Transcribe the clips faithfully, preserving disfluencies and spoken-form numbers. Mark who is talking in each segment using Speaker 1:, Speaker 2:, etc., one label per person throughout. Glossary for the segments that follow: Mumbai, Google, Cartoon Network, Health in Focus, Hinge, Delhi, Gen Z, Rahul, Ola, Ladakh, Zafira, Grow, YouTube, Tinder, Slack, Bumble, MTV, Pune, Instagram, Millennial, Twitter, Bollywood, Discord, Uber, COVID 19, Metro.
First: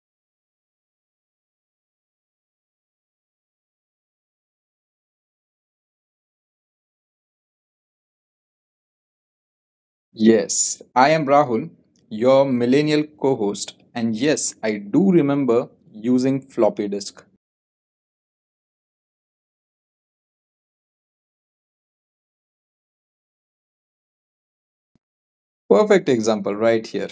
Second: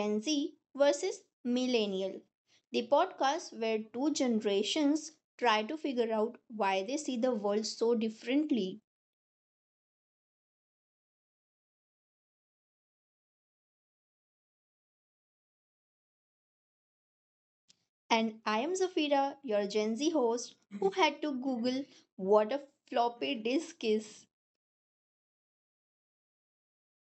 Speaker 1: Gen Z versus Millennial, the podcast where two generations try to figure out why they see the world so differently.
Speaker 2: Yes, I am Rahul, your millennial co host, and yes, I do remember using floppy disk.
Speaker 1: And I am Zafira, your Gen Z host, who had to Google what a floppy disk is.
Speaker 2: Perfect example right here.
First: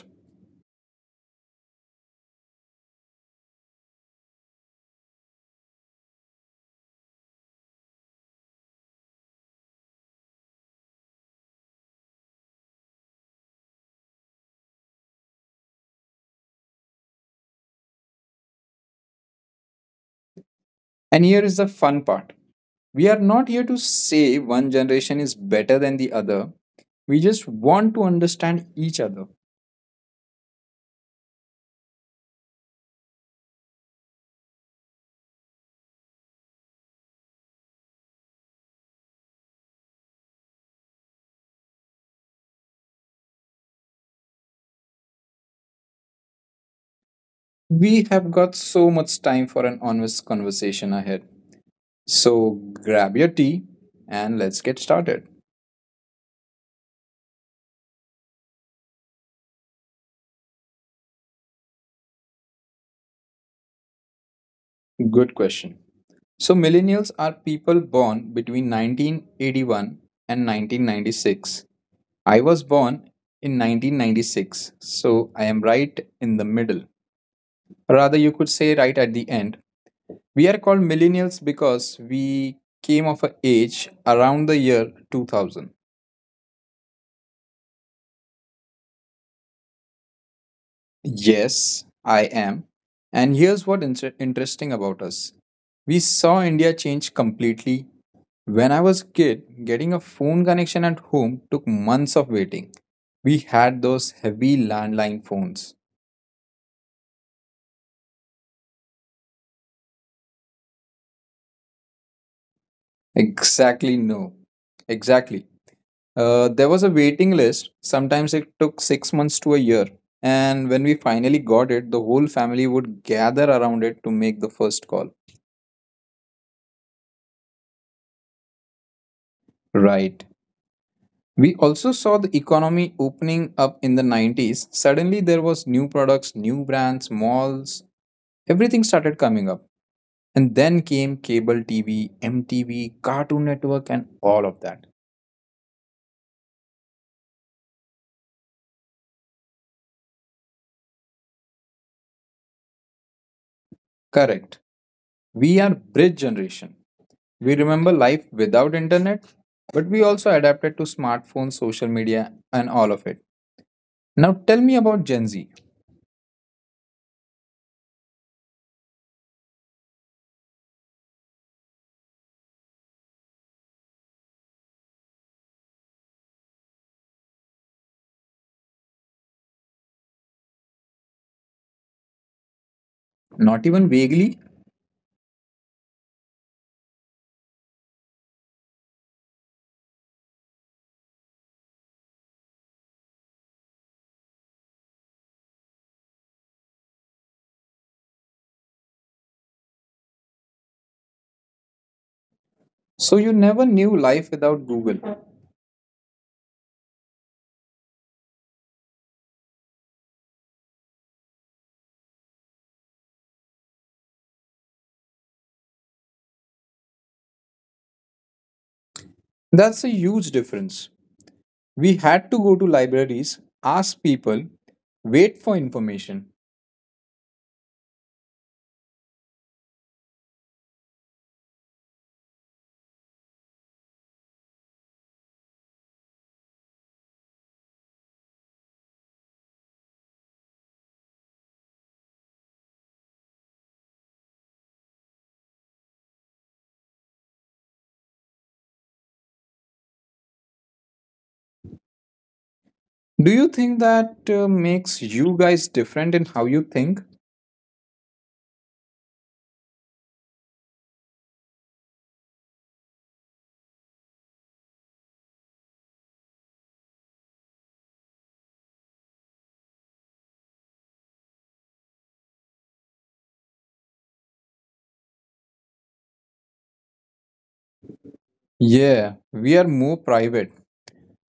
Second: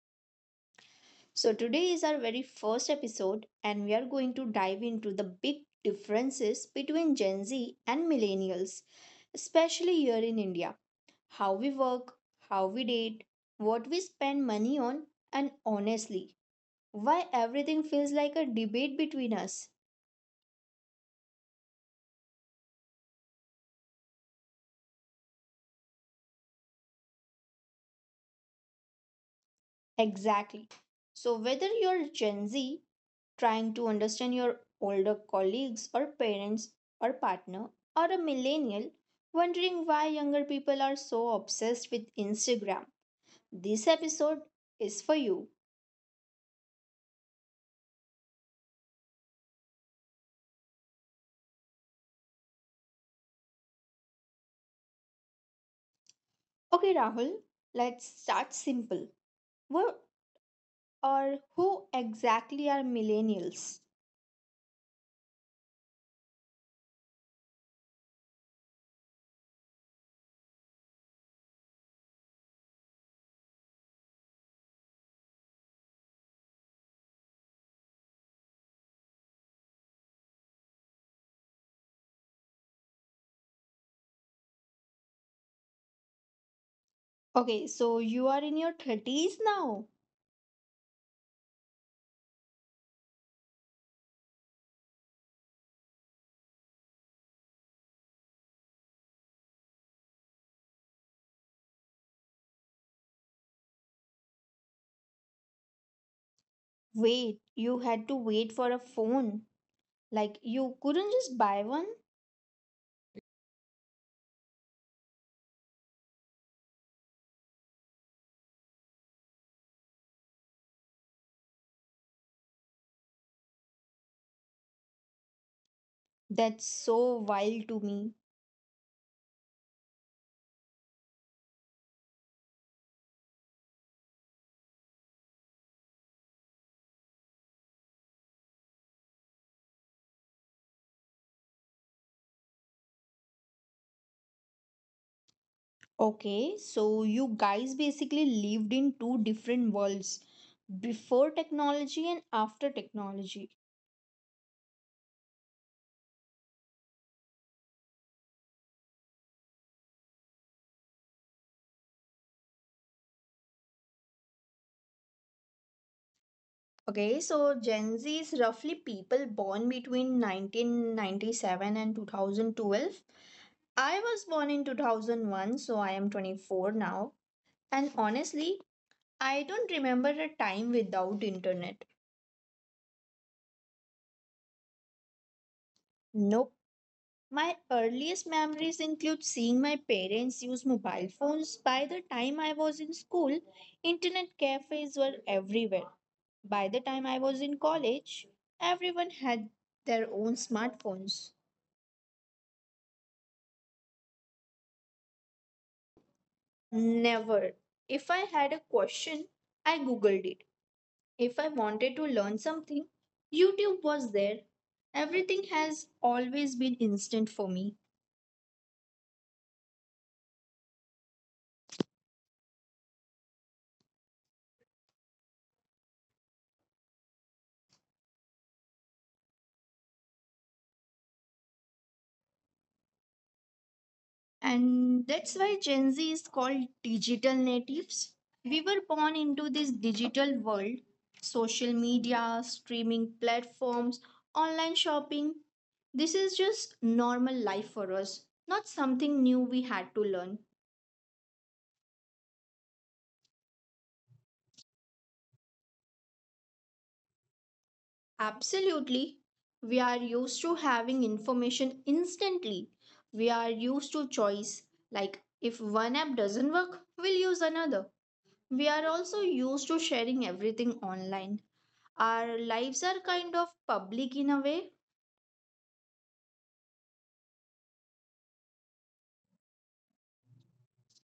Speaker 1: So, today is our very first episode, and we are going to dive into the big differences between Gen Z and Millennials, especially here in India. How we work, how we date, what we spend money on, and honestly, why everything feels like a debate between us.
Speaker 2: And here is the fun part, we are not here to say one generation is better than the other, we just want to understand each other.
Speaker 1: Exactly. So, whether you're Gen Z trying to understand your older colleagues or parents or partner, or a millennial wondering why younger people are so obsessed with Instagram, this episode is for you.
Speaker 2: We have got so much time for an honest conversation ahead. So grab your tea and let's get started.
Speaker 1: Okay, Rahul, let's start simple. What or who exactly are millennials?
Speaker 2: Good question. So, millennials are people born between nineteen eighty-one and nineteen ninety-six. I was born in nineteen ninety-six, so I am right in the middle. Rather, you could say right at the end. We are called millennials because we came of an age around the year two thousand.
Speaker 1: Okay, so you are in your thirties now.
Speaker 2: Yes, I am. And here's what inter- interesting about us. We saw India change completely. When I was a kid, getting a phone connection at home took months of waiting. We had those heavy landline phones.
Speaker 1: Wait, you had to wait for a phone. Like, you couldn't just buy one?
Speaker 2: Exactly, no. Exactly. Uh, there was a waiting list. Sometimes it took six months to a year. And when we finally got it, the whole family would gather around it to make the first call.
Speaker 1: That's so wild to me.
Speaker 2: Right. We also saw the economy opening up in the nineties. Suddenly there was new products, new brands, malls, everything started coming up. And then came cable T V, M T V, Cartoon Network, and all of that.
Speaker 1: Okay, so you guys basically lived in two different worlds, before technology and after technology.
Speaker 2: Correct. We are bridge generation. We remember life without internet, but we also adapted to smartphones, social media, and all of it. Now tell me about Gen Z.
Speaker 1: Okay, so Gen Z is roughly people born between nineteen ninety-seven and twenty twelve. I was born in twenty oh one, so I am twenty-four now. And honestly, I don't remember a time without internet.
Speaker 2: Not even vaguely.
Speaker 1: Nope. My earliest memories include seeing my parents use mobile phones. By the time I was in school, internet cafes were everywhere. By the time I was in college, everyone had their own smartphones.
Speaker 2: So you never knew life without Google.
Speaker 1: Never. If I had a question, I googled it. If I wanted to learn something, YouTube was there. Everything has always been instant for me.
Speaker 2: That's a huge difference. We had to go to libraries, ask people, wait for information.
Speaker 1: And that's why Gen Z is called digital natives. We were born into this digital world: social media, streaming platforms, online shopping. This is just normal life for us, not something new we had to learn.
Speaker 2: Do you think that uh, makes you guys different in how you think?
Speaker 1: Absolutely. We are used to having information instantly. We are used to choice. Like, if one app doesn't work, we'll use another. We are also used to sharing everything online. Our lives are kind of public in a way.
Speaker 2: Yeah, we are more private.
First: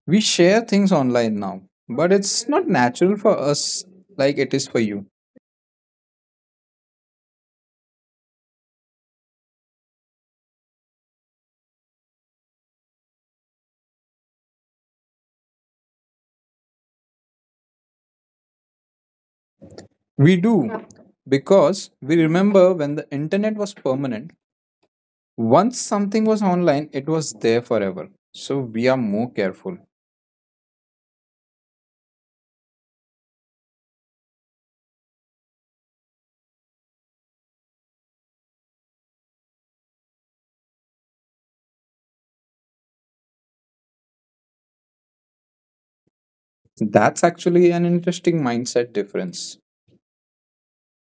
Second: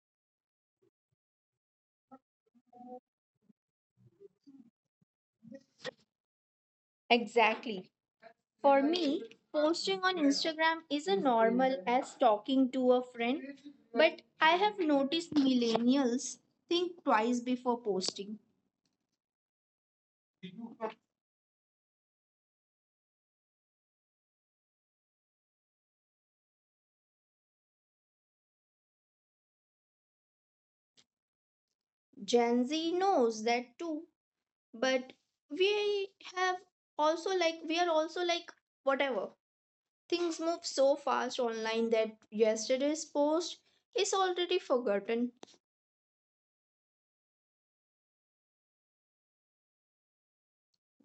Speaker 2: We share things online now, but it's not natural for us like it is for you.
Speaker 1: Exactly. For me, posting on Instagram is as normal as talking to a friend, but I have noticed millennials think twice before posting.
Speaker 2: We do because we remember when the internet was permanent, once something was online, it was there forever. So we are more careful.
Speaker 1: Gen Z knows that too, but we have also like we are also like whatever. Things move so fast online that yesterday's post is already forgotten.
Speaker 2: That's actually an interesting mindset difference.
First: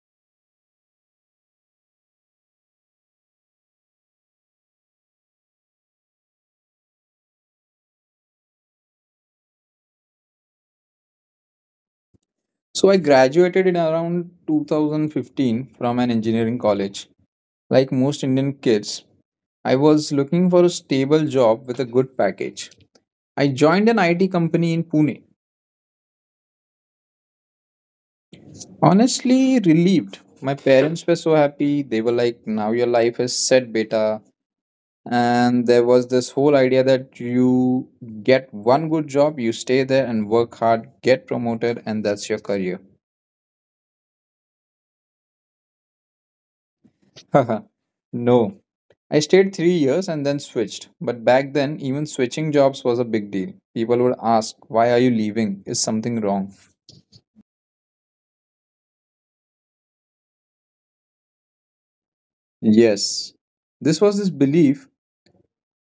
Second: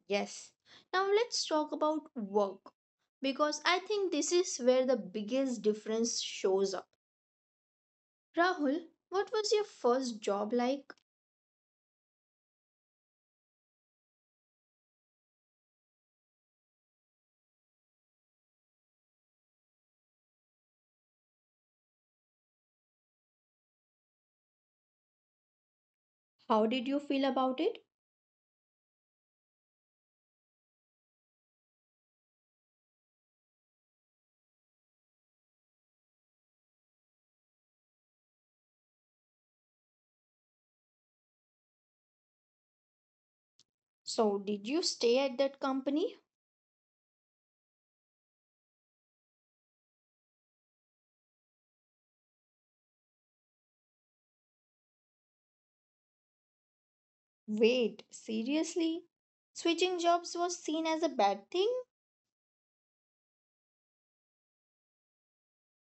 Speaker 1: Yes. Now let's talk about work because I think this is where the biggest difference shows up. Rahul, what was your first job like?
Speaker 2: So I graduated in around two thousand fifteen from an engineering college. Like most Indian kids, I was looking for a stable job with a good package. I joined an I T company in Pune.
Speaker 1: How did you feel about it?
Speaker 2: Honestly, relieved. My parents were so happy. They were like, now your life is set, beta. And there was this whole idea that you get one good job, you stay there and work hard, get promoted, and that's your career.
Speaker 1: So, did you stay at that company?
Speaker 2: Haha. No. I stayed three years and then switched. But back then, even switching jobs was a big deal. People would ask, why are you leaving? Is something wrong?
Speaker 1: Wait, seriously? Switching jobs was seen as a bad thing?
Speaker 2: Yes. This was this belief.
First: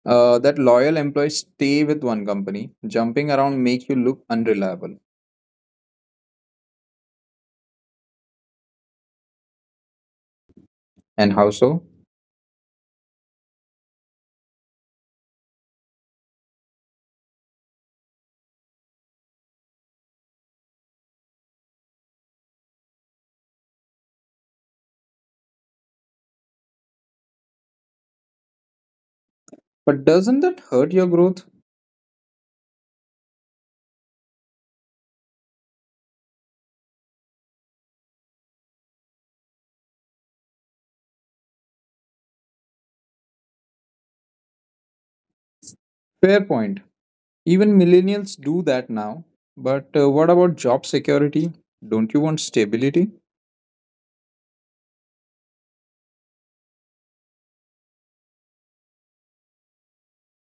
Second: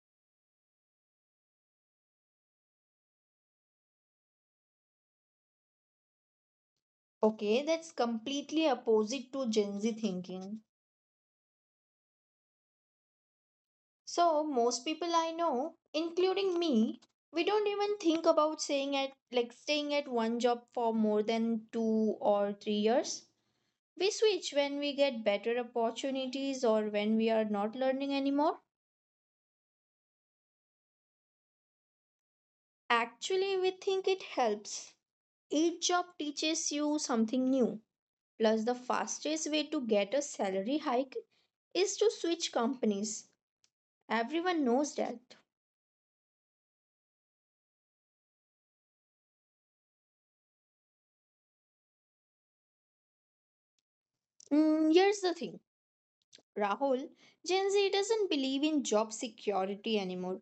Speaker 2: Uh, that loyal employees stay with one company. Jumping around make you look unreliable.
Speaker 1: Okay, that's completely opposite to Gen Z thinking.
Speaker 2: And how so?
Speaker 1: So most people I know, including me, we don't even think about saying at like staying at one job for more than two or three years. We switch when we get better opportunities or when we are not learning anymore.
Speaker 2: But doesn't that hurt your growth?
Speaker 1: Actually, we think it helps. Each job teaches you something new. Plus, the fastest way to get a salary hike is to switch companies. Everyone knows that.
Speaker 2: Fair point. Even millennials do that now. But uh, what about job security? Don't you want stability?
Speaker 1: Mm, here's the thing, Rahul, Gen Z doesn't believe in job security anymore.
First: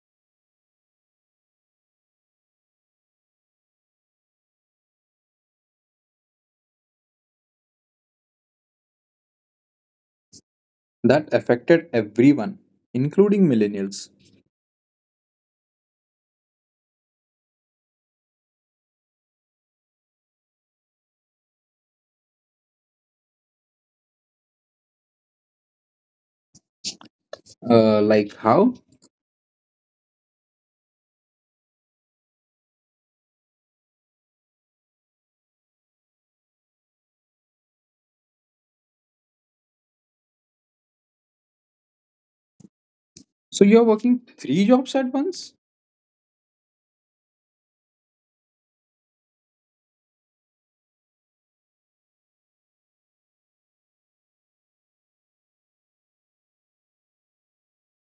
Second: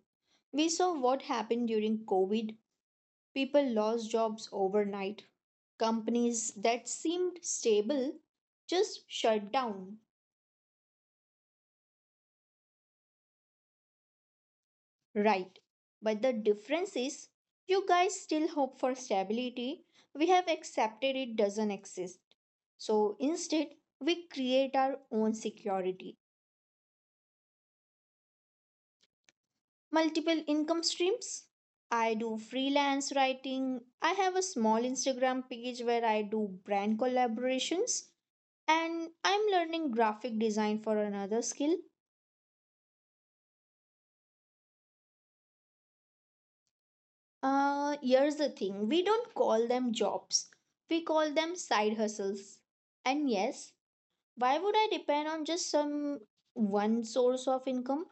Speaker 1: We saw what happened during COVID. People lost jobs overnight. Companies that seemed stable just shut down.
Speaker 2: That affected everyone, including millennials.
Speaker 1: Right. But the difference is, you guys still hope for stability. We have accepted it doesn't exist. So instead, we create our own security.
Speaker 2: Uh, like how?
Speaker 1: Multiple income streams. I do freelance writing. I have a small Instagram page where I do brand collaborations. And I'm learning graphic design for another skill.
Speaker 2: So you're working three jobs at once?
Speaker 1: Uh, here's the thing, we don't call them jobs, we call them side hustles. And yes, why would I depend on just some one source of income?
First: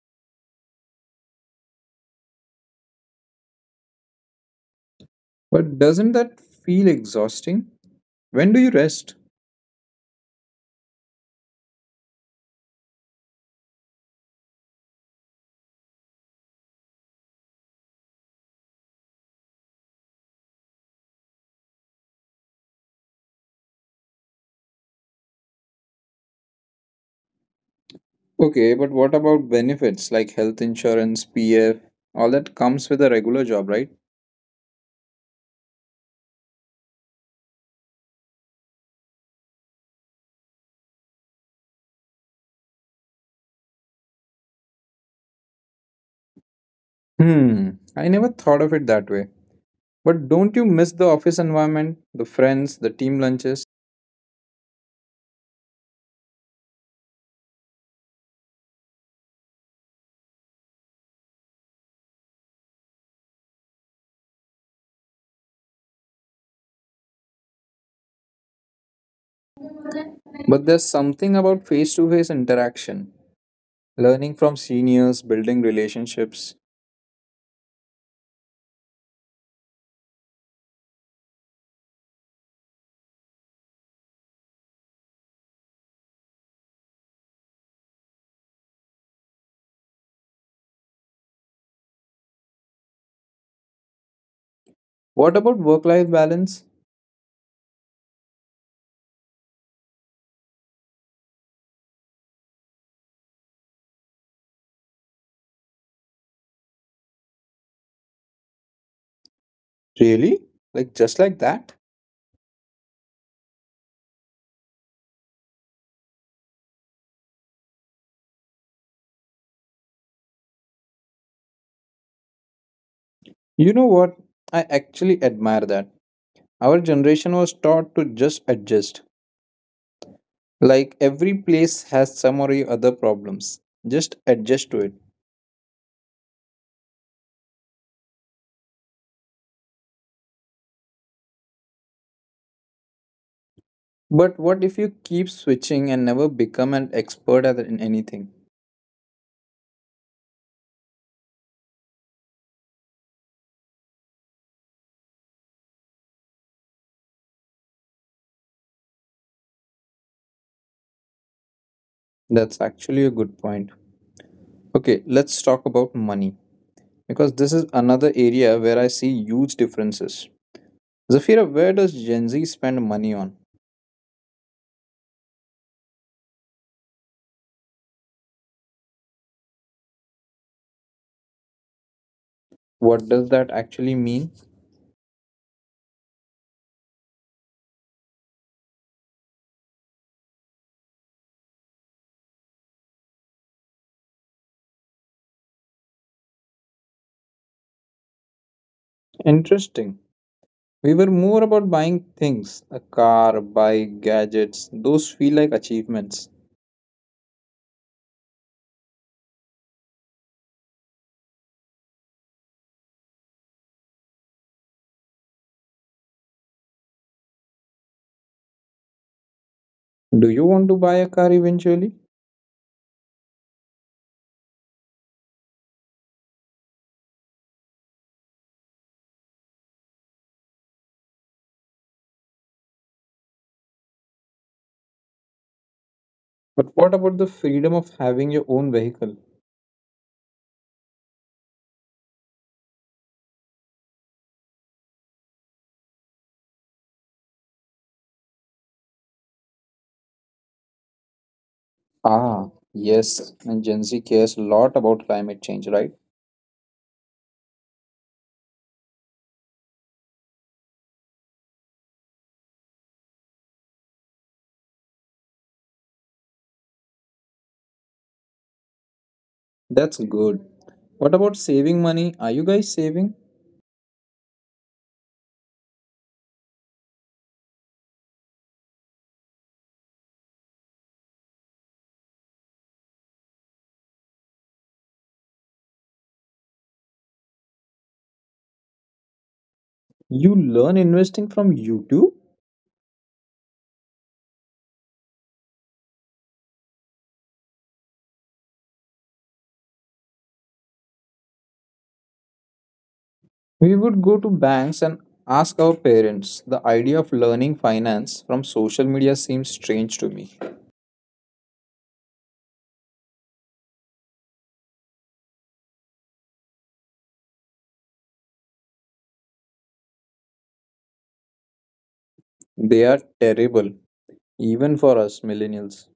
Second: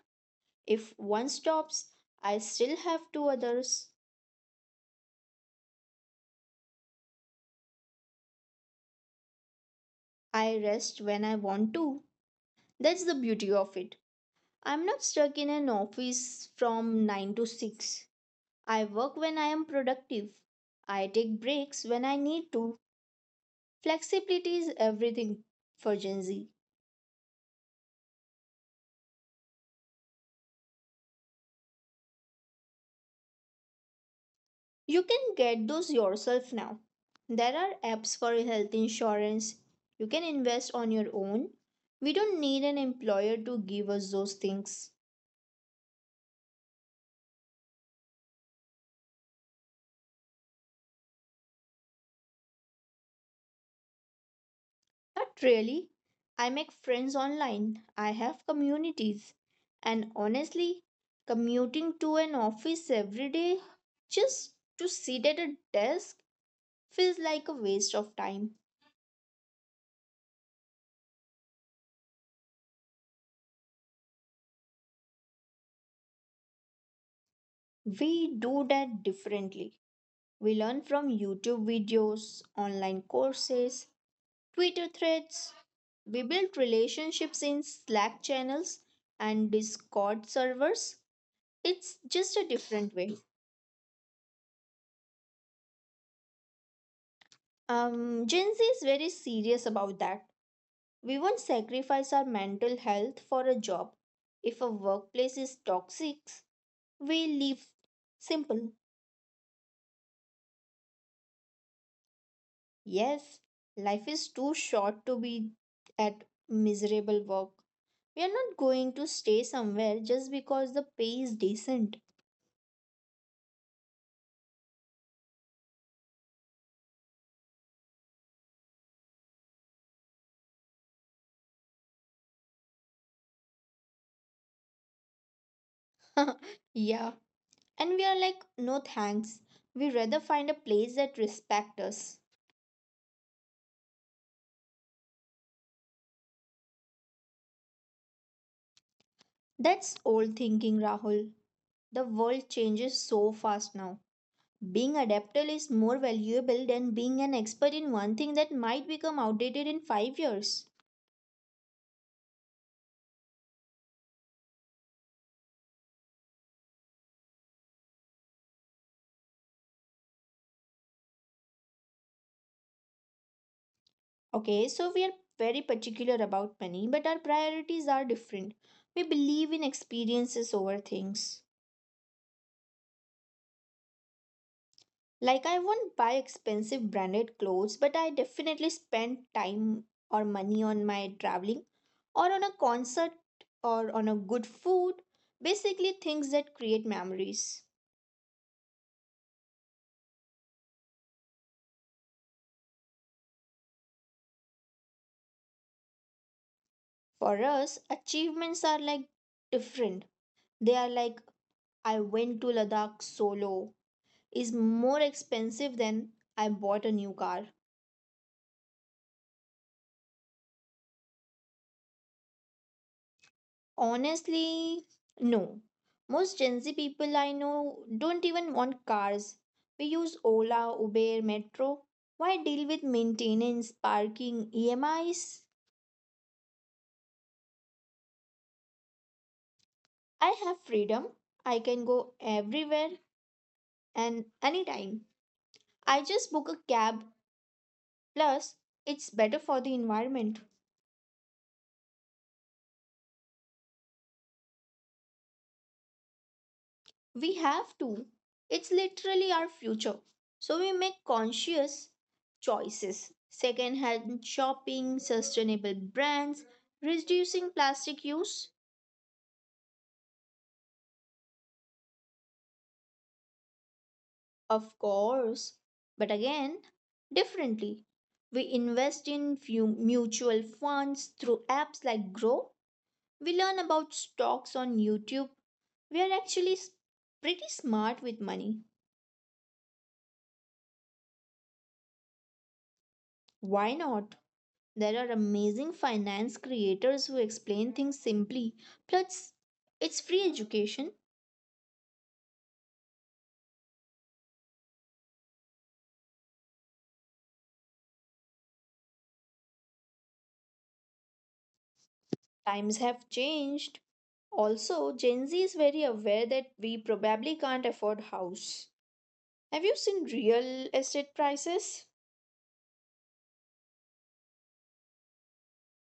Speaker 1: If one stops, I still have two others.
Speaker 2: But doesn't that feel exhausting? When do you rest?
Speaker 1: I rest when I want to. That's the beauty of it. I'm not stuck in an office from nine to six. I work when I am productive. I take breaks when I need to. Flexibility is everything for Gen Z.
Speaker 2: Okay, but what about benefits like health insurance, P F? All that comes with a regular job, right?
Speaker 1: You can get those yourself now. There are apps for health insurance. You can invest on your own. We don't need an employer to give us those things.
Speaker 2: Hmm, I never thought of it that way. But don't you miss the office environment, the friends, the team lunches?
Speaker 1: Not really. I make friends online. I have communities. And honestly, commuting to an office every day just to sit at a desk feels like a waste of time.
Speaker 2: But there's something about face to face interaction, learning from seniors, building relationships.
Speaker 1: We do that differently. We learn from YouTube videos, online courses, Twitter threads. We build relationships in Slack channels and Discord servers. It's just a different way.
Speaker 2: What about work life balance?
Speaker 1: Um, Gen Z is very serious about that. We won't sacrifice our mental health for a job. If a workplace is toxic, we leave. Simple.
Speaker 2: Really? Like just like that?
Speaker 1: Yes, life is too short to be at miserable work. We are not going to stay somewhere just because the pay is decent.
Speaker 2: You know what? I actually admire that. Our generation was taught to just adjust, like every place has some or other problems. Just adjust to it.
Speaker 1: Yeah, and we are like, no thanks. We rather find a place that respects us.
Speaker 2: But what if you keep switching and never become an expert at in anything?
Speaker 1: That's old thinking, Rahul. The world changes so fast now. Being adaptable is more valuable than being an expert in one thing that might become outdated in five years.
Speaker 2: That's actually a good point. Okay, let's talk about money because this is another area where I see huge differences. Zafira, where does Gen Z spend money on?
Speaker 1: Okay, so we are very particular about money, but our priorities are different. We believe in experiences over things.
Speaker 2: What does that actually mean?
Speaker 1: Like, I won't buy expensive branded clothes, but I definitely spend time or money on my traveling or on a concert or on a good food. Basically, things that create memories.
Speaker 2: Interesting. We were more about buying things, a car, a bike, gadgets. Those feel like achievements.
Speaker 1: For us, achievements are like different they are like I went to Ladakh solo is more expensive than I bought a new car.
Speaker 2: Do you want to buy a car eventually?
Speaker 1: Honestly, no. Most Gen Z people I know don't even want cars. We use Ola, Uber, Metro. Why deal with maintenance, parking, E M Is?
Speaker 2: But what about the freedom of having your own vehicle?
Speaker 1: I have freedom. I can go everywhere and anytime. I just book a cab. Plus, it's better for the environment.
Speaker 2: Ah, yes, and Gen Z cares a lot about climate change, right?
Speaker 1: We have to. It's literally our future. So we make conscious choices. Second hand shopping, sustainable brands, reducing plastic use.
Speaker 2: That's good. What about saving money? Are you guys saving?
Speaker 1: Of course. But again, differently. We invest in few mutual funds through apps like Grow. We learn about stocks on YouTube. We are actually s- pretty smart with money.
Speaker 2: You learn investing from YouTube?
Speaker 1: Why not? There are amazing finance creators who explain things simply. Plus, it's free education.
Speaker 2: We would go to banks and ask our parents. The idea of learning finance from social media seems strange to me.
Speaker 1: Times have changed. Also, Gen Z is very aware that we probably can't afford house. Have you seen real estate prices?
Speaker 2: They are terrible, even for us millennials.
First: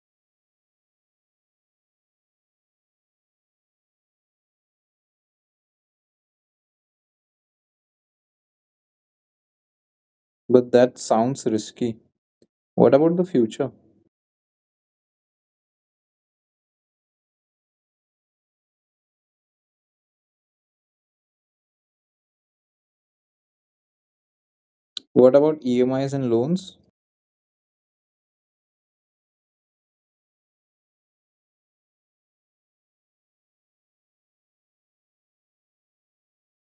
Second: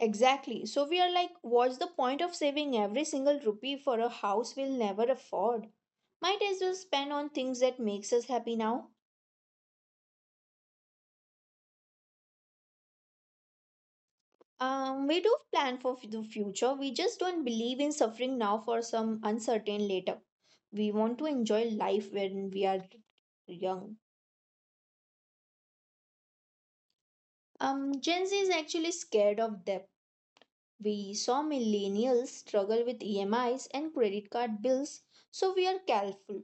Speaker 1: Exactly. So we are like, what's the point of saving every single rupee for a house we'll never afford? Might as well spend on things that makes us happy now.
Speaker 2: But that sounds risky. What about the future?
Speaker 1: Um, we do plan for f- the future. We just don't believe in suffering now for some uncertain later. We want to enjoy life when we are young.
Speaker 2: What about E M Is and loans?
Speaker 1: Um, Gen Z is actually scared of debt. We saw millennials struggle with E M Is and credit card bills, so we are careful.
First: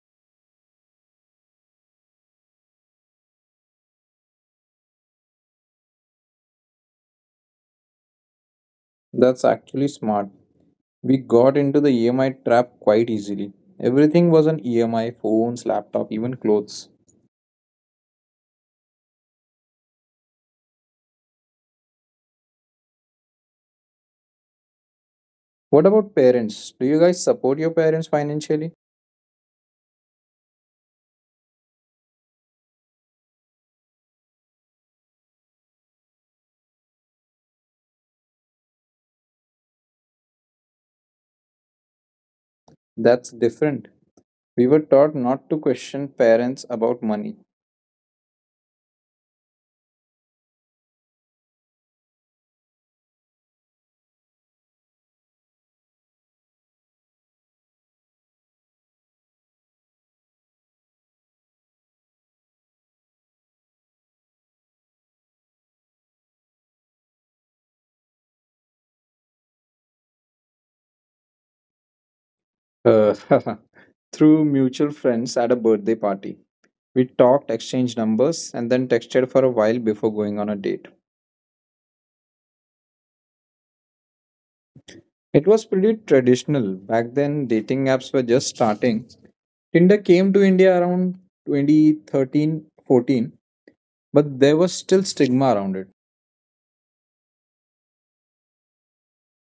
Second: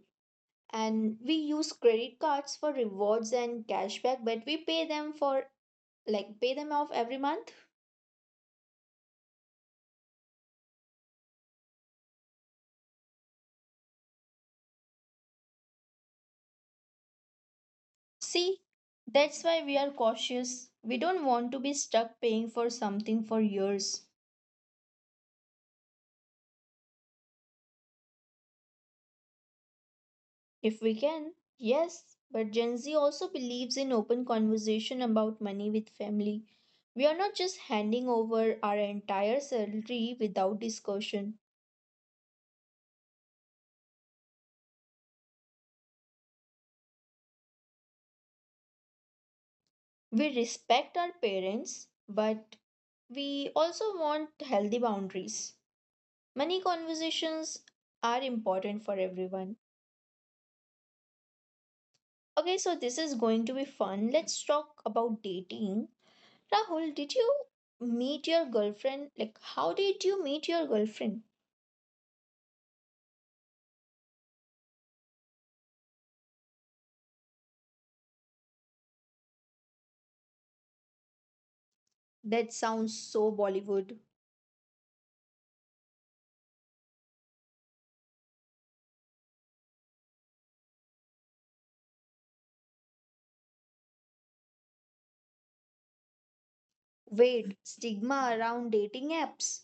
Speaker 1: And we use credit cards for rewards and cashback, but we pay them for like pay them off every month.
Speaker 2: That's actually smart. We got into the E M I trap quite easily. Everything was an E M I, phones, laptop, even clothes.
Speaker 1: See, that's why we are cautious. We don't want to be stuck paying for something for years.
Speaker 2: What about parents? Do you guys support your parents financially?
Speaker 1: If we can, yes, but Gen Z also believes in open conversation about money with family. We are not just handing over our entire salary without discussion.
Speaker 2: That's different. We were taught not to question parents about money.
Speaker 1: We respect our parents, but we also want healthy boundaries. Money conversations are important for everyone. Okay, so this is going to be fun. Let's talk about dating. Rahul, did you meet your girlfriend? Like, how did you meet your girlfriend?
Speaker 2: Uh, through mutual friends at a birthday party. We talked, exchanged numbers, and then texted for a while before going on a date.
Speaker 1: That sounds so Bollywood.
Speaker 2: It was pretty traditional. Back then, dating apps were just starting. Tinder came to India around twenty thirteen, fourteen. But there was still stigma around it.
Speaker 1: Wait, stigma around dating apps.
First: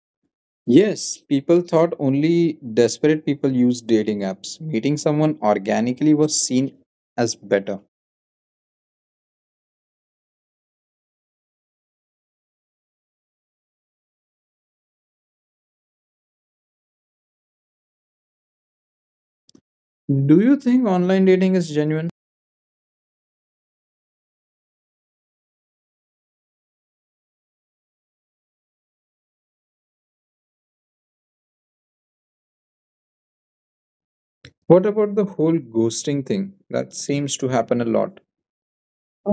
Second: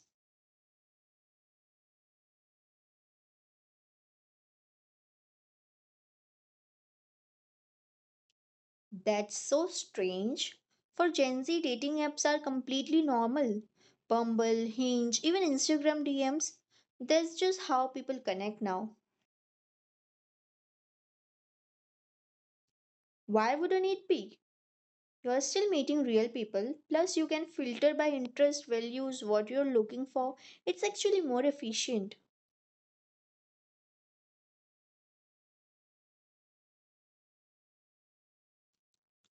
Speaker 2: Yes, people thought only desperate people used dating apps. Meeting someone organically was seen as better.
Speaker 1: That's so strange. For Gen Z, dating apps are completely normal. Bumble, Hinge, even Instagram D Ms. That's just how people connect now.
Speaker 2: Do you think online dating is genuine?
Speaker 1: Why wouldn't it be? You're still meeting real people, plus, you can filter by interest, values, what you're looking for. It's actually more efficient.
Speaker 2: What about the whole ghosting thing? That seems to happen a lot.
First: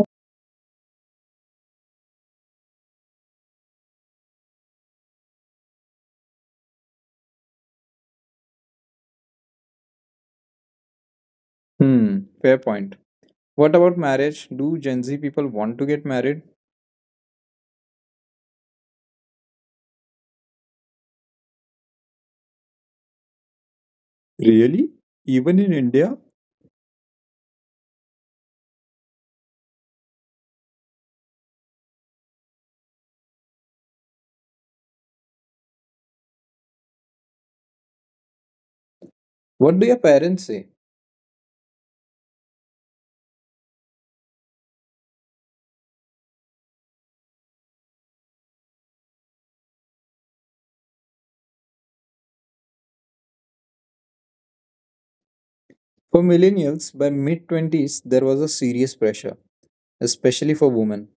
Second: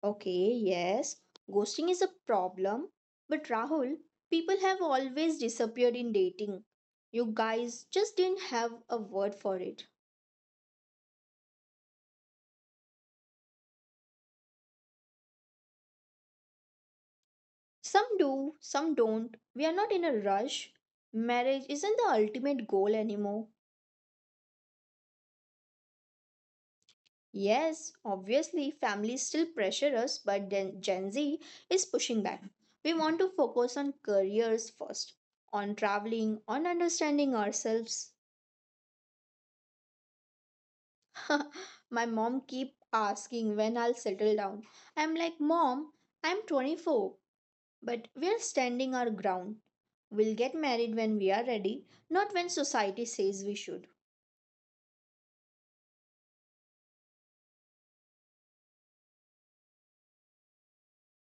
Speaker 1: Okay, yes, ghosting is a problem. But Rahul, people have always disappeared in dating. You guys just didn't have a word for it.
Speaker 2: Hmm, fair point. What about marriage? Do Gen Z people want to get married?
Speaker 1: Some do, some don't. We are not in a rush. Marriage isn't the ultimate goal anymore.
Speaker 2: Really? Even in India?
Speaker 1: Yes, obviously, families still pressure us, but then Gen Z is pushing back. We want to focus on careers first, on traveling, on understanding ourselves.
Speaker 2: What do your parents say?
Speaker 1: My mom keep asking when I'll settle down. I'm like, "Mom, I'm twenty-four" but we're standing our ground. We'll get married when we are ready, not when society says we should.
Speaker 2: For millennials, by mid twenties, there was a serious pressure, especially for women.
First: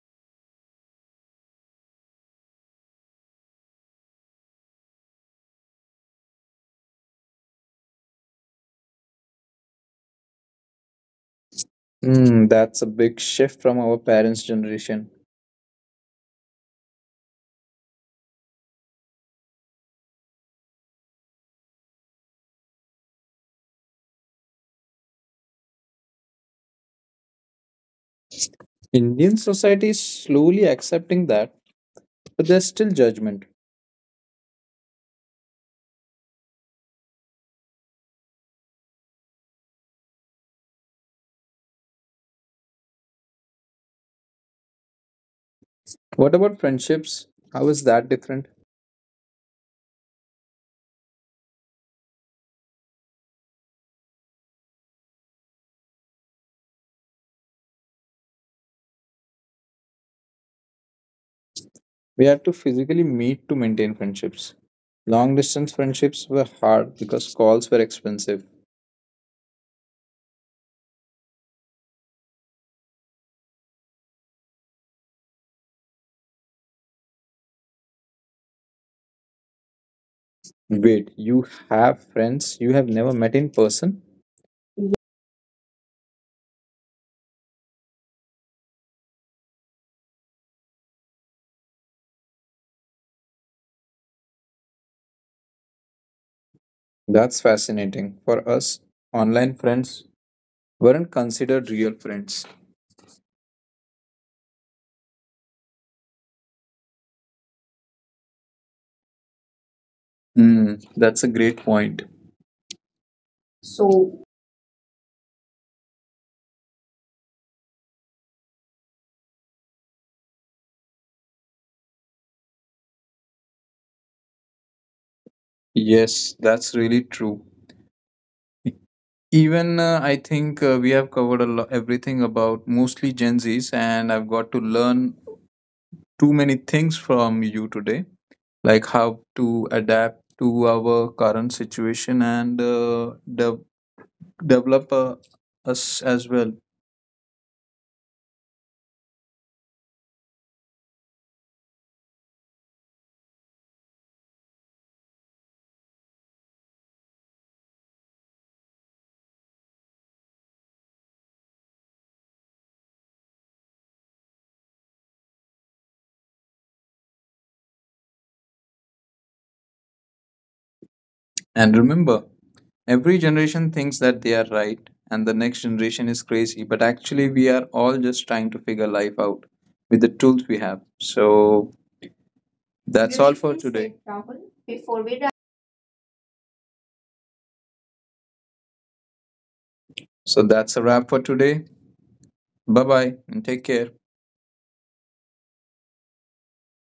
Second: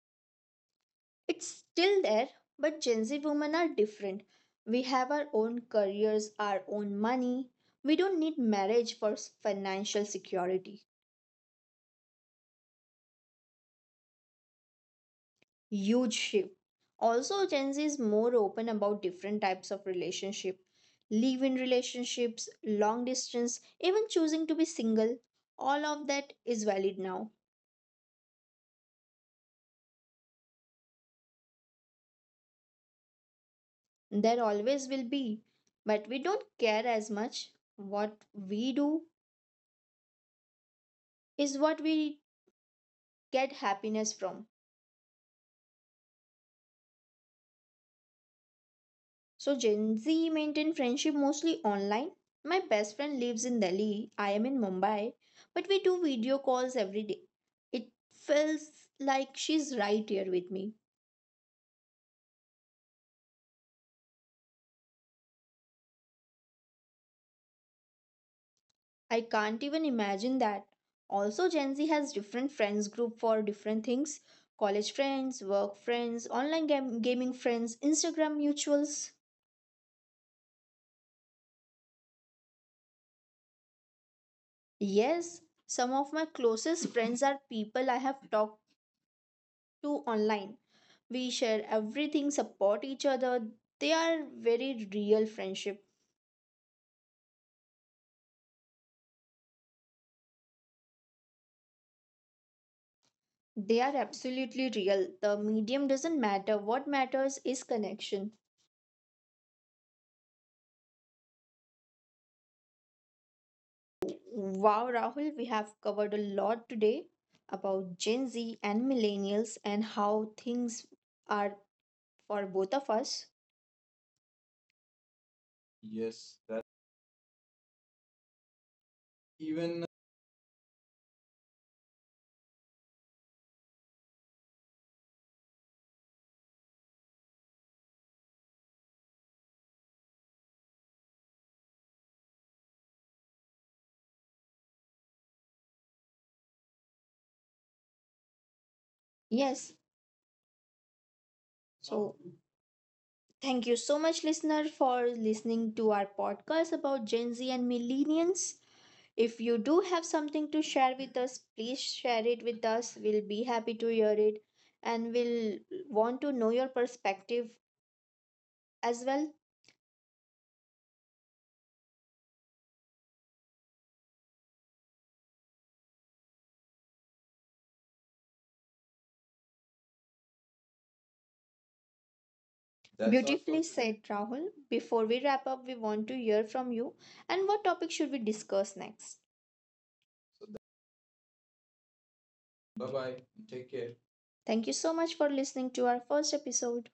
Speaker 1: It's still there, but Gen Z women are different. We have our own careers, our own money. We don't need marriage for s- financial security.
Speaker 2: Hmm, that's a big shift from our parents' generation.
Speaker 1: Huge shift. Also, Gen Z is more open about different types of relationship, live-in relationships, long distance, even choosing to be single. All of that is valid now.
Speaker 2: Indian society is slowly accepting that, but there's still judgment.
Speaker 1: There always will be, but we don't care as much. What we do is what we get happiness from.
Speaker 2: What about friendships? How is that different?
Speaker 1: So Gen Z maintain friendship mostly online. My best friend lives in Delhi, I am in Mumbai, but we do video calls every day. It feels like she's right here with me.
Speaker 2: We had to physically meet to maintain friendships. Long distance friendships were hard because calls were expensive.
Speaker 1: I can't even imagine that. Also Gen Z has different friends group for different things. College friends, work friends, online gam- gaming friends, Instagram mutuals.
Speaker 2: Wait, you have friends you have never met in person?
Speaker 1: Yes, some of my closest friends are people I have talked to online. We share everything, support each other. They are very real friendship.
Speaker 2: That's fascinating. For us, online friends weren't considered real friends.
Speaker 1: They are absolutely real. The medium doesn't matter. What matters is connection.
Speaker 2: Hmm, that's a great point. So,
Speaker 1: Wow, Rahul, we have covered a lot today about Gen Z and millennials, and how things are for both of us.
Speaker 2: yes,
Speaker 1: Yes,
Speaker 2: that's
Speaker 1: that
Speaker 2: really true. E- Even
Speaker 1: even
Speaker 2: uh, I think uh, we have covered a lo- everything about mostly Gen Zs, and I've got to learn too many things from you today, like how to adapt to our current situation and uh, de- develop uh, us as well.
Speaker 1: yes so thank you so much, listener, for listening to our podcast about Gen Z and millennials. If you do have something to share with us, please share it with us. We'll be happy to hear it, and we'll want to know your perspective as well.
Speaker 2: And remember, every generation thinks that they are right and the next generation is crazy, but actually, we are all just trying to figure life out with the tools we have. So,
Speaker 1: That's all for
Speaker 2: that's all for
Speaker 1: Beautifully for today.
Speaker 2: today.
Speaker 1: Said, Rahul. Before we wrap up, we want to hear from you, and what topic should we discuss next?
Speaker 2: So that's a wrap for today. Bye
Speaker 1: Bye
Speaker 2: bye
Speaker 1: bye.
Speaker 2: and take
Speaker 1: Take
Speaker 2: care.
Speaker 1: care. Thank you so much for listening to our first episode.